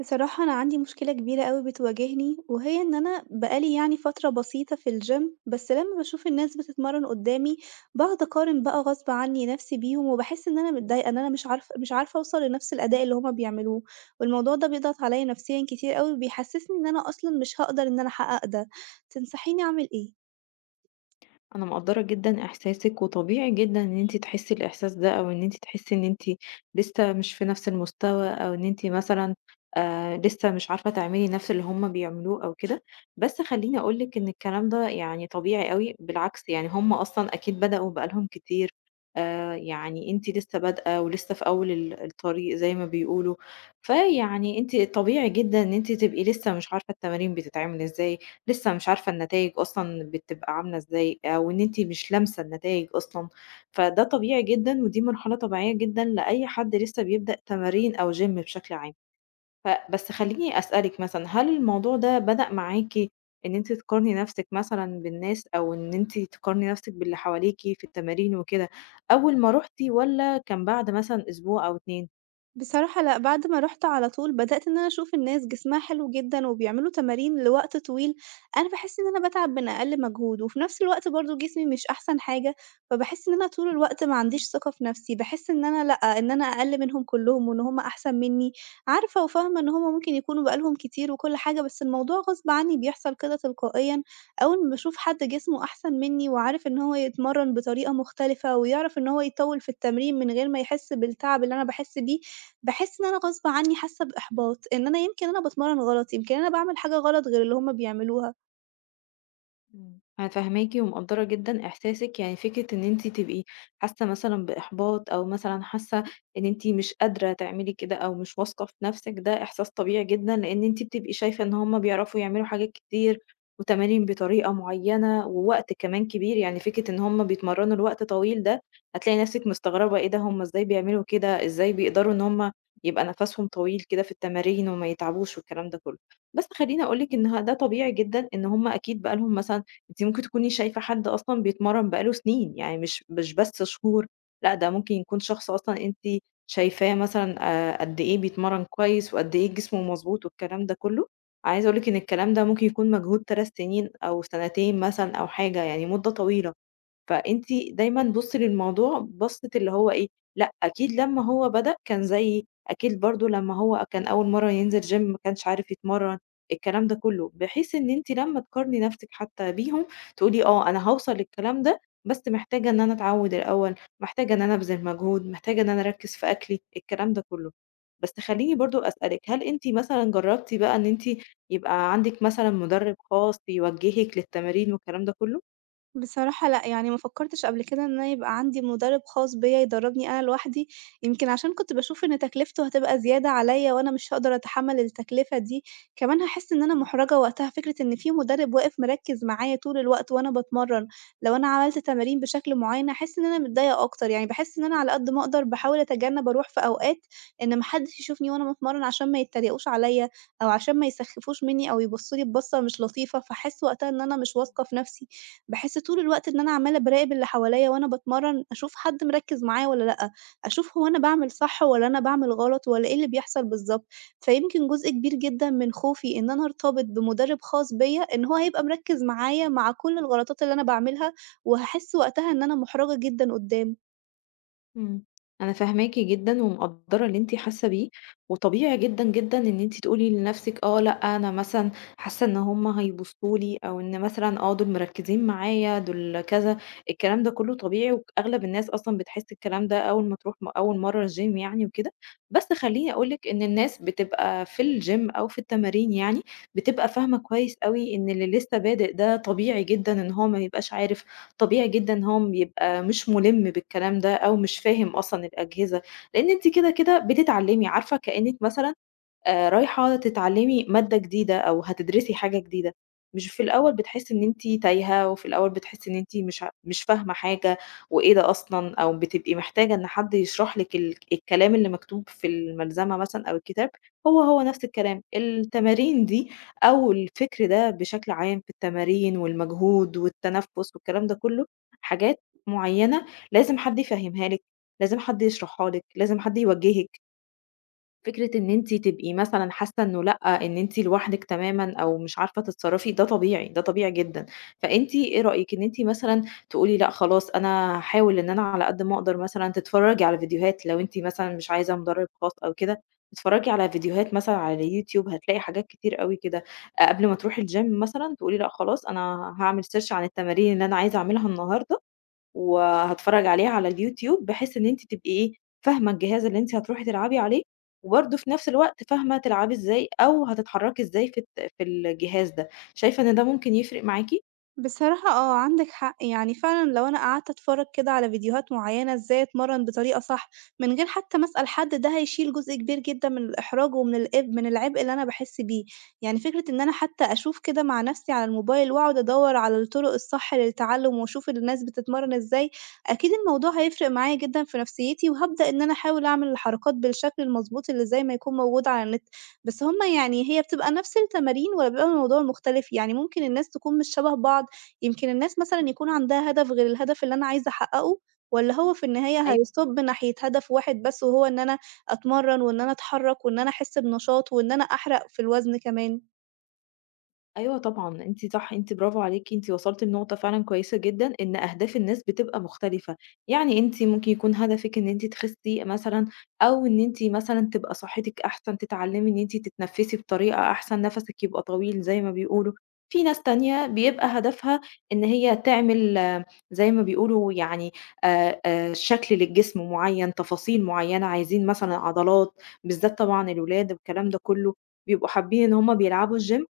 بصراحة أنا عندي مشكلة كبيرة أوي بتواجهني، وهي إن أنا بقى لي يعني فترة بسيطة في الجيم، بس لمّا باشوف الناس بتتمرن قدامي باقعد أقارن بقى غصب عني نفسي بيهم، وباحس إن أنا متضايقة إن أنا مش عارفة أوصل لنفس الأداء اللي هُم بيعملوه، والموضوع ده بيضغط عليَّ نفسيًا كتير أوي، وبيحسسني إن أنا أصلًا مش هاقدر إن أنا أحقق ده. تنصحيني أعمل إيه؟ أنا مقدّرة جدًا إحساسِك، وطبيعي جدًا إن أنتِ تحسّي الإحساس ده، أو إن أنتِ تحسّي إن أنتِ لسه مش في نفس المستوى، أو إن أنتِ مثلًا لسه مش عارفة تعملي نفس اللي هُم بيعملوه أو كده، بس خلّيني أقول لِك إن الكلام ده يعني طبيعي أوي، بالعكس يعني هُم أصلًا أكيد بدأوا بقى لهم كتير، يعني أنتِ لسه بادئة ولسه في أول الطريق زي ما بيقولوا، فيعني أنتِ طبيعي جدًا إن أنتِ تبقي لسه مش عارفة التمارين بتتعمل إزاي، لسه مش عارفة النتايج أصلًا بتبقى عاملة إزاي، أو إن أنتِ مش لامسة النتايج أصلًا، فده طبيعي جدًا ودي مرحلة طبيعية جدًا لأي حد لسه بيبدأ تمارين أو gym بشكل عام. فبس خلّيني أسألِك مثلًا، هل الموضوع ده بدأ معاكِ إن أنتِ تقارني نفسِك مثلًا بالناس، أو إن أنتِ تقارني نفسِك باللي حواليكِ في التمارين وكده أول ما رُحتِ، والّا كان بعد مثلًا أسبوع أو 2؟ بصراحة لأ، بعد ما رُحت على طول بدأت إن أنا أشوف الناس جسمها حلو جدًا وبيعملوا تمارين لوقت طويل، أنا باحس إن أنا باتعب من أقل مجهود، وفي نفس الوقت برضه جسمي مش أحسن حاجة، فباحس إن أنا طول الوقت ما عنديش ثقة في نفسي، باحس إن أنا لأ، إن أنا أقل منهم كلّهم وإن هُم أحسن منّي، عارفة وفاهمة إن هُم ممكن يكونوا بقى لهم كتير وكل حاجة، بس الموضوع غصب عني بيحصل كده تلقائيًا، أول ما باشوف حد جسمه أحسن منّي وعارف إن هو يتمرّن بطريقة مختلفة ويعرف إن هو يطوّل في التمرين من غير ما يحس بالتعب اللي أنا باحس بيه، باحس إن أنا غصب عني حاسة بإحباط، إن أنا يمكن أنا باتمرّن غلط، يمكن أنا باعمل حاجة غلط غير اللي هُم بيعملوها. إمم. أنا فاهماكِ ومقدّرة جدًا إحساسِك، يعني فكرة إن أنتِ تبقي حاسة مثلًا بإحباط أو مثلًا حاسة إن أنتِ مش قادرة تعملي كده أو مش واثقة في نفسِك، ده إحساس طبيعي جدًا، لإن أنتِ بتبقي شايفة إن هُم بيعرفوا يعملوا حاجات كتير وتمارين بطريقة معيّنة ووقت كمان كبير، يعني فكرة إن هُم بيتمرّنوا لوقت طويل ده هتلاقي نفسِك مستغربة إيه ده هُم إزاي بيعملوا كده، إزاي بيقدروا إن هُم يبقى نَفَسهم طويل كده في التمارين وما يتعبوش والكلام ده كُلّه. بس خلّيني أقول لِك إن ده طبيعي جدًا إن هُم أكيد بقى لهم مثلًا أنتِ ممكن تكوني شايفة حد أصلًا بيتمرّن بقى له سنين، يعني مش بس شهور، لأ ده ممكن يكون شخص أصلًا أنتِ شايفاه مثلًا قد إيه بيتمرّن كويس وقد إيه جسمه مضبوط والكلام ده كلّه، عايزة أقول لِك إن الكلام ده ممكن يكون مجهود 3 سنين أو سنتين مثلًا أو حاجة، يعني مدة طويلة. فأنتِ دايمًا بُصّي للموضوع بصّة اللي هو إيه، لأ أكيد لمّا هو بدأ كان زيي، أكيد برضه لمّا هو كان أول مرّة ينزل gym ما كانش عارف يتمرّن، الكلام ده كلّه، بحيث إن أنتِ لمّا تقارني نَفْسِك حتى بيهم تقولي آه، أنا هاوصل للكلام ده، بس محتاجة إن أنا أتعوّد الأول، محتاجة إن أنا أبذل مجهود، محتاجة إن أنا أركّز في أكلي، الكلام ده كلّه. بس خلّيني برضه أسألِك، هل أنتِ مثلًا جرّبتِ بقى إن أنتِ يبقى عندِك مثلًا مُدرِّب خاص يوجّهِك للتمارين والكلام ده كلّه؟ بصراحة لأ، يعني ما فكّرتش قبل كده إن أنا يبقى عندي مُدرِّب خاص بيّا يدرّبني أنا لوحدي، يمكن عشان كنت باشوف إن تكلفته هتبقى زيادة عليّا وأنا مش هاقدر أتحمّل التكلفة دي، كمان هاحس إن أنا مُحرَجة وقتها، فكرة إن في مُدرِّب واقف مركِّز معايا طول الوقت وأنا باتمرّن، لو أنا عملت تمارين بشكل معيّن هاحس إن أنا متضايقة أكتر، يعني باحس إن أنا على قد ما أقدر باحاول أتجنّب أروح في أوقات إن ما حدّش يشوفني وأنا باتمرّن عشان ما يتّريقوش عليّا أو عشان ما يسخّفوش منّي أو يبصّوا لي ببَصّة مش لطيفة، فاحس وقتها إن أنا مش واثقة في نَفْسي. باحس طول الوقت إن أنا عمّالة باراقب اللي حواليّا وأنا باتمرّن، أشوف حد مركّز معايا والّا لأ، أشوف هو أنا باعمل صح والّا أنا باعمل غلط والّا إيه اللي بيحصل بالضبط. فيمكن جزء كبير جدًا من خوفي إن أنا أرتبط بمُدرب خاص بيّا، إن هو هيبقى مركّز معايا مع كل الغلطات اللي أنا باعملها، وهاحس وقتها إن أنا مُحرجة جدًا قدّامه. إمم. أنا فاهماكِ جدًا ومقدّرة اللي أنتِ حاسة بيه، وطبيعي جدًا، جدًا إن أنتِ تقولي لنفسِك آه، لأ، أنا مثلًا حاسة إن هُم هيبصّوا لي أو إن مثلًا آه، دول مركّزين معايا، دول كذا، الكلام ده كُلّه طبيعي وأغلب الناس أصلًا بتحس الكلام ده أول ما تروح أول مرّة الgym يعني وكده، بس خلّيني أقول لِك إن الناس بتبقى في الgym أو في التمارين يعني، بتبقى فاهمة كويس أوي إن اللي لسه بادئ ده طبيعي جدًا إن هو ما يبقاش عارف طبيعي جدًا إن هو يبقى مش مُلِم بالكلام ده أو مش فاهم أصلًا الأجهزة، لإن أنتِ كده بتتعلّمي، عارفة كإنِّك مثلًا رايحة تتعلّمي مادة جديدة أو هتدرسي حاجة جديدة، مش في الأول بتحسّي إن أنتِ تايهة، وفي الأول بتحسّي إن أنتِ مش مش فاهمة حاجة وإيه ده أصلًا، أو بتبقي محتاجة إن حد يشرح لِك الكلام اللي مكتوب في الملزمة مثلًا أو الكتاب، هو نفْس الكلام. التمارين دي أو الفكر ده بشكل عام في التمارين والمجهود والتنفُّس والكلام ده كلّه، حاجات معيّنة لازم حد يفهّمها لِك، لازم حد يشرحها لِك، لازم حد يوجّهِك. فكرة إن أنتِ تبقي مثلًا حاسة إنه لأ، إن أنتِ لوحدِك تمامًا أو مش عارفة تتصرّفي، ده طبيعي، ده طبيعي جدًا. فأنتِ إيه رأيِك إن أنتِ مثلًا تقولي لأ خلاص أنا هاحاول إن أنا على قد ما أقدر مثلًا تتفرّجي على فيديوهات لو أنتِ مثلًا مش عايزة مُدرّب خاص أو كده، تتفرّجي على فيديوهات مثلًا على اليوتيوب هتلاقي حاجات كتير أوي كده، أ قبل ما تروحي الgym مثلًا تقولي لأ خلاص أنا هاعمل search عن التمارين اللي أنا عايزة أعملها النهارده وهاتفرّج عليها على اليوتيوب، بحيث إن أنتِ تبقي إيه، فاهمة الجهاز اللي أنتِ هتروحي تلعبي عليه، وبرضه في نفس الوقت فاهمة تلعبي إزاي أو هتتحرّكي إزاي في الت في الجهاز ده، شايفة إن ده ممكن يفرق معاكِ؟ بصراحة آه، عندِك حق، يعني فعلًا لو أنا قعدت أتفرّج كده على فيديوهات معيّنة إزاي أتمرّن بطريقة صح، من غير حتى ما أسأل حد ده هيشيل جزء كبير جدًا من الإحراج ومن الإب من العبء اللي أنا باحس بيه، يعني فكرة إن أنا حتى أشوف كده مع نَفْسي على الموبايل وأقعد أدوّر على الطرق الصح للتعلُّم وأشوف الناس بتتمرّن إزاي، أكيد الموضوع هيفرق معايا جدًا في نفسيّتي وهابدأ إن أنا أحاول أعمل الحركات بالشكل المضبوط اللي زي ما يكون موجود على النت، بس هم يعني هي بتبقى نَفْس التمارين والّا بيبقى الموضوع مختلف؟ يعني ممكن الناس تكون مش شَبه بعض؟ يمكن الناس مثلًا يكون عندها هدف غير الهدف اللي أنا عايزة أحققه، والّا هو في النهاية هيصُب ناحية هدف واحد بس وهو إن أنا أتمرّن وإن أنا أتحرّك وإن أنا أحس بنشاط وإن أنا أحرق في الوزن كمان؟ أيوه طبعًا، أنتِ صح، أنتِ برافو عليكِ، أنتِ وصلتِ لنقطة فعلًا كويسة جدًا، إن أهداف الناس بتبقى مختلفة، يعني أنتِ ممكن يكون هدفِك إن أنتِ تخسّي مثلًا، أو إن أنتِ مثلًا تبقى صحتِك أحسن، تتعلمي إن أنتِ تتنفسي بطريقة أحسن، نفسِك يبقى طويل زي ما بيقولوا، في ناس تانية بيبقى هدفها إن هي تعمل آه، زي ما بيقولوا يعني شكل للجسم معين، تفاصيل معينة، عايزين مثلًا عضلات، بالذات طبعًا الولاد والكلام ده كله، بيبقوا حابين إن هُم بيلعبوا الgym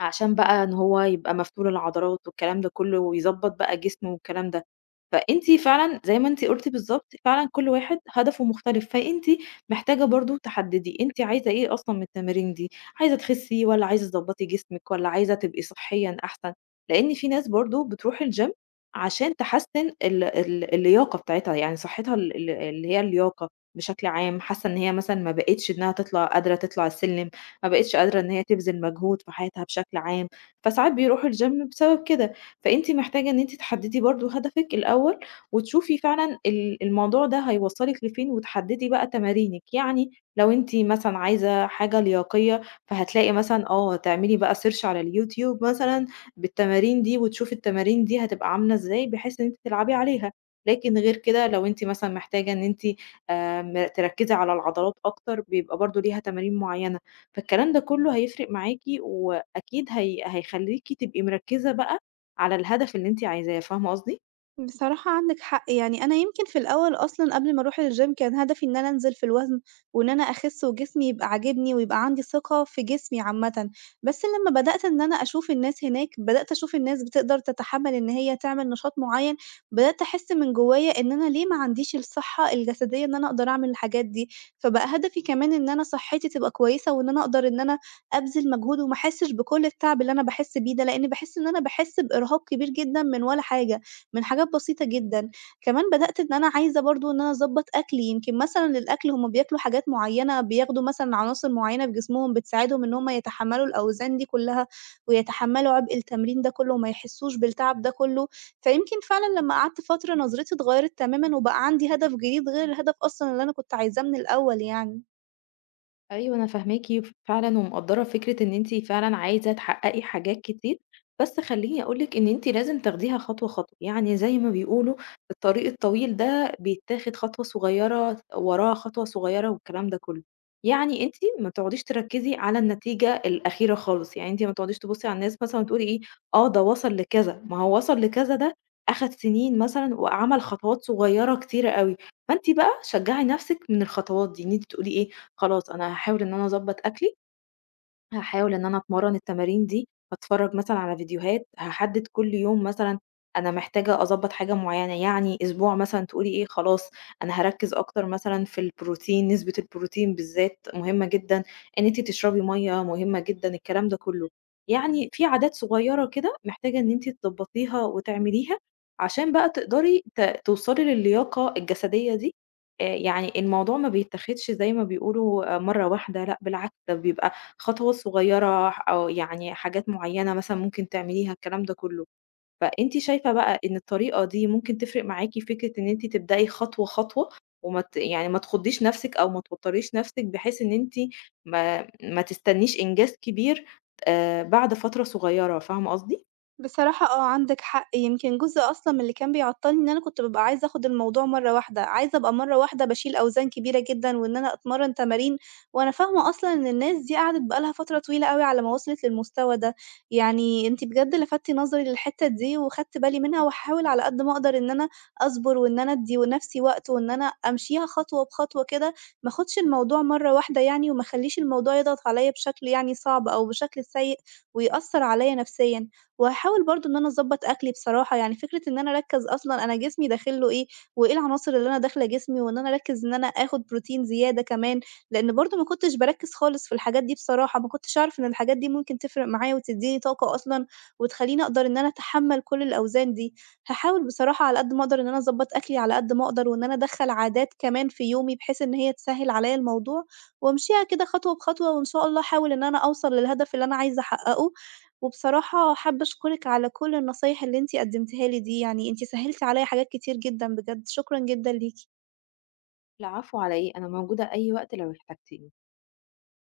عشان بقى إن هو يبقى مفتول العضلات والكلام ده كله، ويضبّط بقى جسمه والكلام ده. فأنتِ فعلًا زي ما أنتِ قُلتِ بالضبط، فعلًا كل واحد هدفه مختلف، فأنتِ محتاجة برضه تحدّدي أنتِ عايزة إيه أصلًا من التمارين دي، عايزة تخسّي والّا عايزة تضبّطي جسمِك والّا عايزة تبقي صحيًا أحسن؟ لإن في ناس برضه بتروح الgym عشان تحسّن ال ال اللياقة بتاعتها، يعني صحّتها ال ال اللي هي اللياقة بشكل عام، حاسة إن هي مثلًا ما بقِتش إنها تطلع قادرة تطلع السلم، ما بقِتش قادرة إن هي تبذِل مجهود في حياتها بشكل عام، فساعات بيروحوا الgym بسبب كده، فأنتِ محتاجة إن أنتِ تحدّدي برضه هدفِك الأول، وتشوفي فعلًا الموضوع ده هيوصّلِك لفين، وتحدّدي بقى تمارينِك، يعني لو أنتِ مثلًا عايزة حاجة لياقية، فهتلاقي مثلًا آه، تعملي بقى search على اليوتيوب مثلًا بالتمارين دي، وتشوفي التمارين دي هتبقى عاملة إزاي، بحيث إن أنتِ تلعبي عليها، لكن غير كده لو أنتِ مثلًا محتاجة إن أنتِ تركّزي على العضلات أكتر، بيبقى برضه ليها تمارين معيّنة. فالكلام ده كله هيفرق معاكِ وأكيد هي هيخلّيكِ تبقي مركّزة بقى على الهدف اللي أنتِ عايزاه، فاهمة قصدي؟ بصراحة عندِك حق، يعني أنا يمكن في الأول أصلًا قبل ما أروح الgym كان هدفي إن أنا أنزل في الوزن، وإن أنا أخس وجسمي يبقى عاجبني ويبقى عندي ثقة في جسمي عامةً، بس لمّا بدأت إن أنا أشوف الناس هناك، بدأت أشوف الناس بتقدر تتحمل إن هي تعمل نشاط معين، بدأت أحس من جوايا إن أنا ليه ما عنديش الصحة الجسدية إن أنا أقدر أعمل الحاجات دي، فبقى هدفي كمان إن أنا صحتي تبقى كويسة، وإن أنا أقدر إن أنا أبذل مجهود وما أحسش بكل التعب اللي أنا باحس بيه ده، لإن باحس إن أنا باحس بإرهاق كبير جدًا من ولا حاجة. من حاجات بسيطة جدًا. كمان بدأت إن أنا عايزة برضه إن أنا أضبّط أكلي، يمكن مثلًا الأكل هُم بياكلوا حاجات معيّنة، بياخدوا مثلًا عناصر معيّنة في جسمهم بتساعدهم إن هُم يتحمّلوا الأوزان دي كلّها، ويتحمّلوا عبء التمرين ده كلّه وما يحسّوش بالتعب ده كلّه. فيمكن فعلًا لمّا قعدت فترة نظرتي اتغيّرت تمامًا، وبقى عندي هدف جديد غير الهدف أصلًا اللي أنا كنت عايزاه من الأول يعني. أيوه أنا فاهماكِ فعلًا ومقدّرة فكرة إن أنتِ فعلًا عايزة تحققي حاجات كتير، بس خلّيني أقول لِك إن أنتِ لازم تاخديها خطوة، خطوة، يعني زي ما بيقولوا الطريق الطويل ده بيتاخد خطوة صغيّرة وراها خطوة صغيّرة والكلام ده كلّه، يعني أنتِ ما تقعديش تركّزي على النتيجة الأخيرة خالص، يعني أنتِ ما تقعديش تبُصّي على الناس مثلًا وتقولي إيه، آه ده وصل لكذا، ما هو وصل لكذا ده أخد سنين مثلًا وعمل خطوات صغيّرة كتيرة أوي، فأنتِ بقى شجّعي نَفْسِك من الخطوات دي، إن أنتِ تقولي إيه، خلاص أنا هاحاول إن أنا أضبّط أكلي، هاحاول إن أنا أتمرّن التمارين دي، هاتفرّج مثلًا على فيديوهات، هاحدد كل يوم مثلًا أنا محتاجة أضبّط حاجة معيّنة، يعني أسبوع مثلًا تقولي إيه خلاص أنا هاركّز أكتر مثلًا في البروتين، نسبة البروتين بالذات مهمة جدًا، إن أنتِ تشربي مَيّة مهمة جدًا، الكلام ده كلّه. يعني في عادات صغيّرة كده محتاجة إن أنتِ تضبّطيها وتعمليها، عشان بقى تقدري توصلي للياقة الجسدية دي، يعني الموضوع ما بيتاخدش زي ما بيقولوا مرّة واحدة، لأ بالعكس ده بيبقى خطوات صغيرة أو يعني حاجات معينة مثلًا ممكن تعمليها الكلام ده كله، فأنتِ شايفة بقى إن الطريقة دي ممكن تفرق معاكِ فكرة إن أنتِ تبدئي خطوة، خطوة وما يعني ما تخضيش نفسِك أو ما توتريش نفسِك بحيث إن أنتِ ما تستنيش إنجاز كبير بعد فترة صغيرة، فاهمة قصدي؟ بصراحة آه، عندك حق، يمكن جزء أصلًا من اللي كان بيعطّلني إن أنا كنت بابقى عايزة آخُد الموضوع مرّة واحدة، عايزة أبقى مرّة واحدة باشيل أوزان كبيرة جدًا وإن أنا أتمرّن تمارين وأنا فاهمة أصلًا إن الناس دي قعدت بقى لها فترة طويلة أوي على ما وصلت للمستوى ده، يعني أنتِ بجد لفتِ نظري للحتّة دي وخدت بالي منها وهاحاول على قد ما أقدر إن أنا أصبر وإن أنا أدّي لنَفْسي وقت وإن أنا أمشيها خطوة بخطوة كده، ما آخُدش الموضوع مرّة واحدة يعني وما أخلّيش الموضوع يضغط عليّا بشكل يعني صعب أو بشكل سيء ويأثّر عليّا نفسيًا. وهاحاول برضه إن أنا أضبّط أكلي بصراحة، يعني فكرة إن أنا أركّز أصلًا أنا جسمي داخل له إيه، وإيه العناصر اللي أنا داخلة جسمي، وإن أنا أركّز إن أنا آخُد بروتين زيادة كمان، لإن برضه ما كنتش باركّز خالص في الحاجات دي بصراحة، ما كنتش أعرف إن الحاجات دي ممكن تفرق معايا وتدّيني طاقة أصلًا، وتخلّيني أقدر إن أنا أتحمّل كل الأوزان دي. هاحاول بصراحة على قد ما أقدر إن أنا أضبّط أكلي على قد ما أقدر، وإن أنا أدخّل عادات كمان في يومي بحيث إن هي تسهّل عليّا الموضوع، وأمشيها كده خطوة بخطوة، وإن شاء الله أحاول إن أنا أوصل للهدف اللي أنا عايزة أحققه، وبصراحة حابة أشكرِك على كل النصايح اللي أنتِ قدّمتيها لي دي، يعني أنتِ سهّلتِ عليّا حاجات كتير جدًا بجد، شكرًا جدًا ليكِ. العفو على إيه، أنا موجودة أي وقت لو احتجتيني.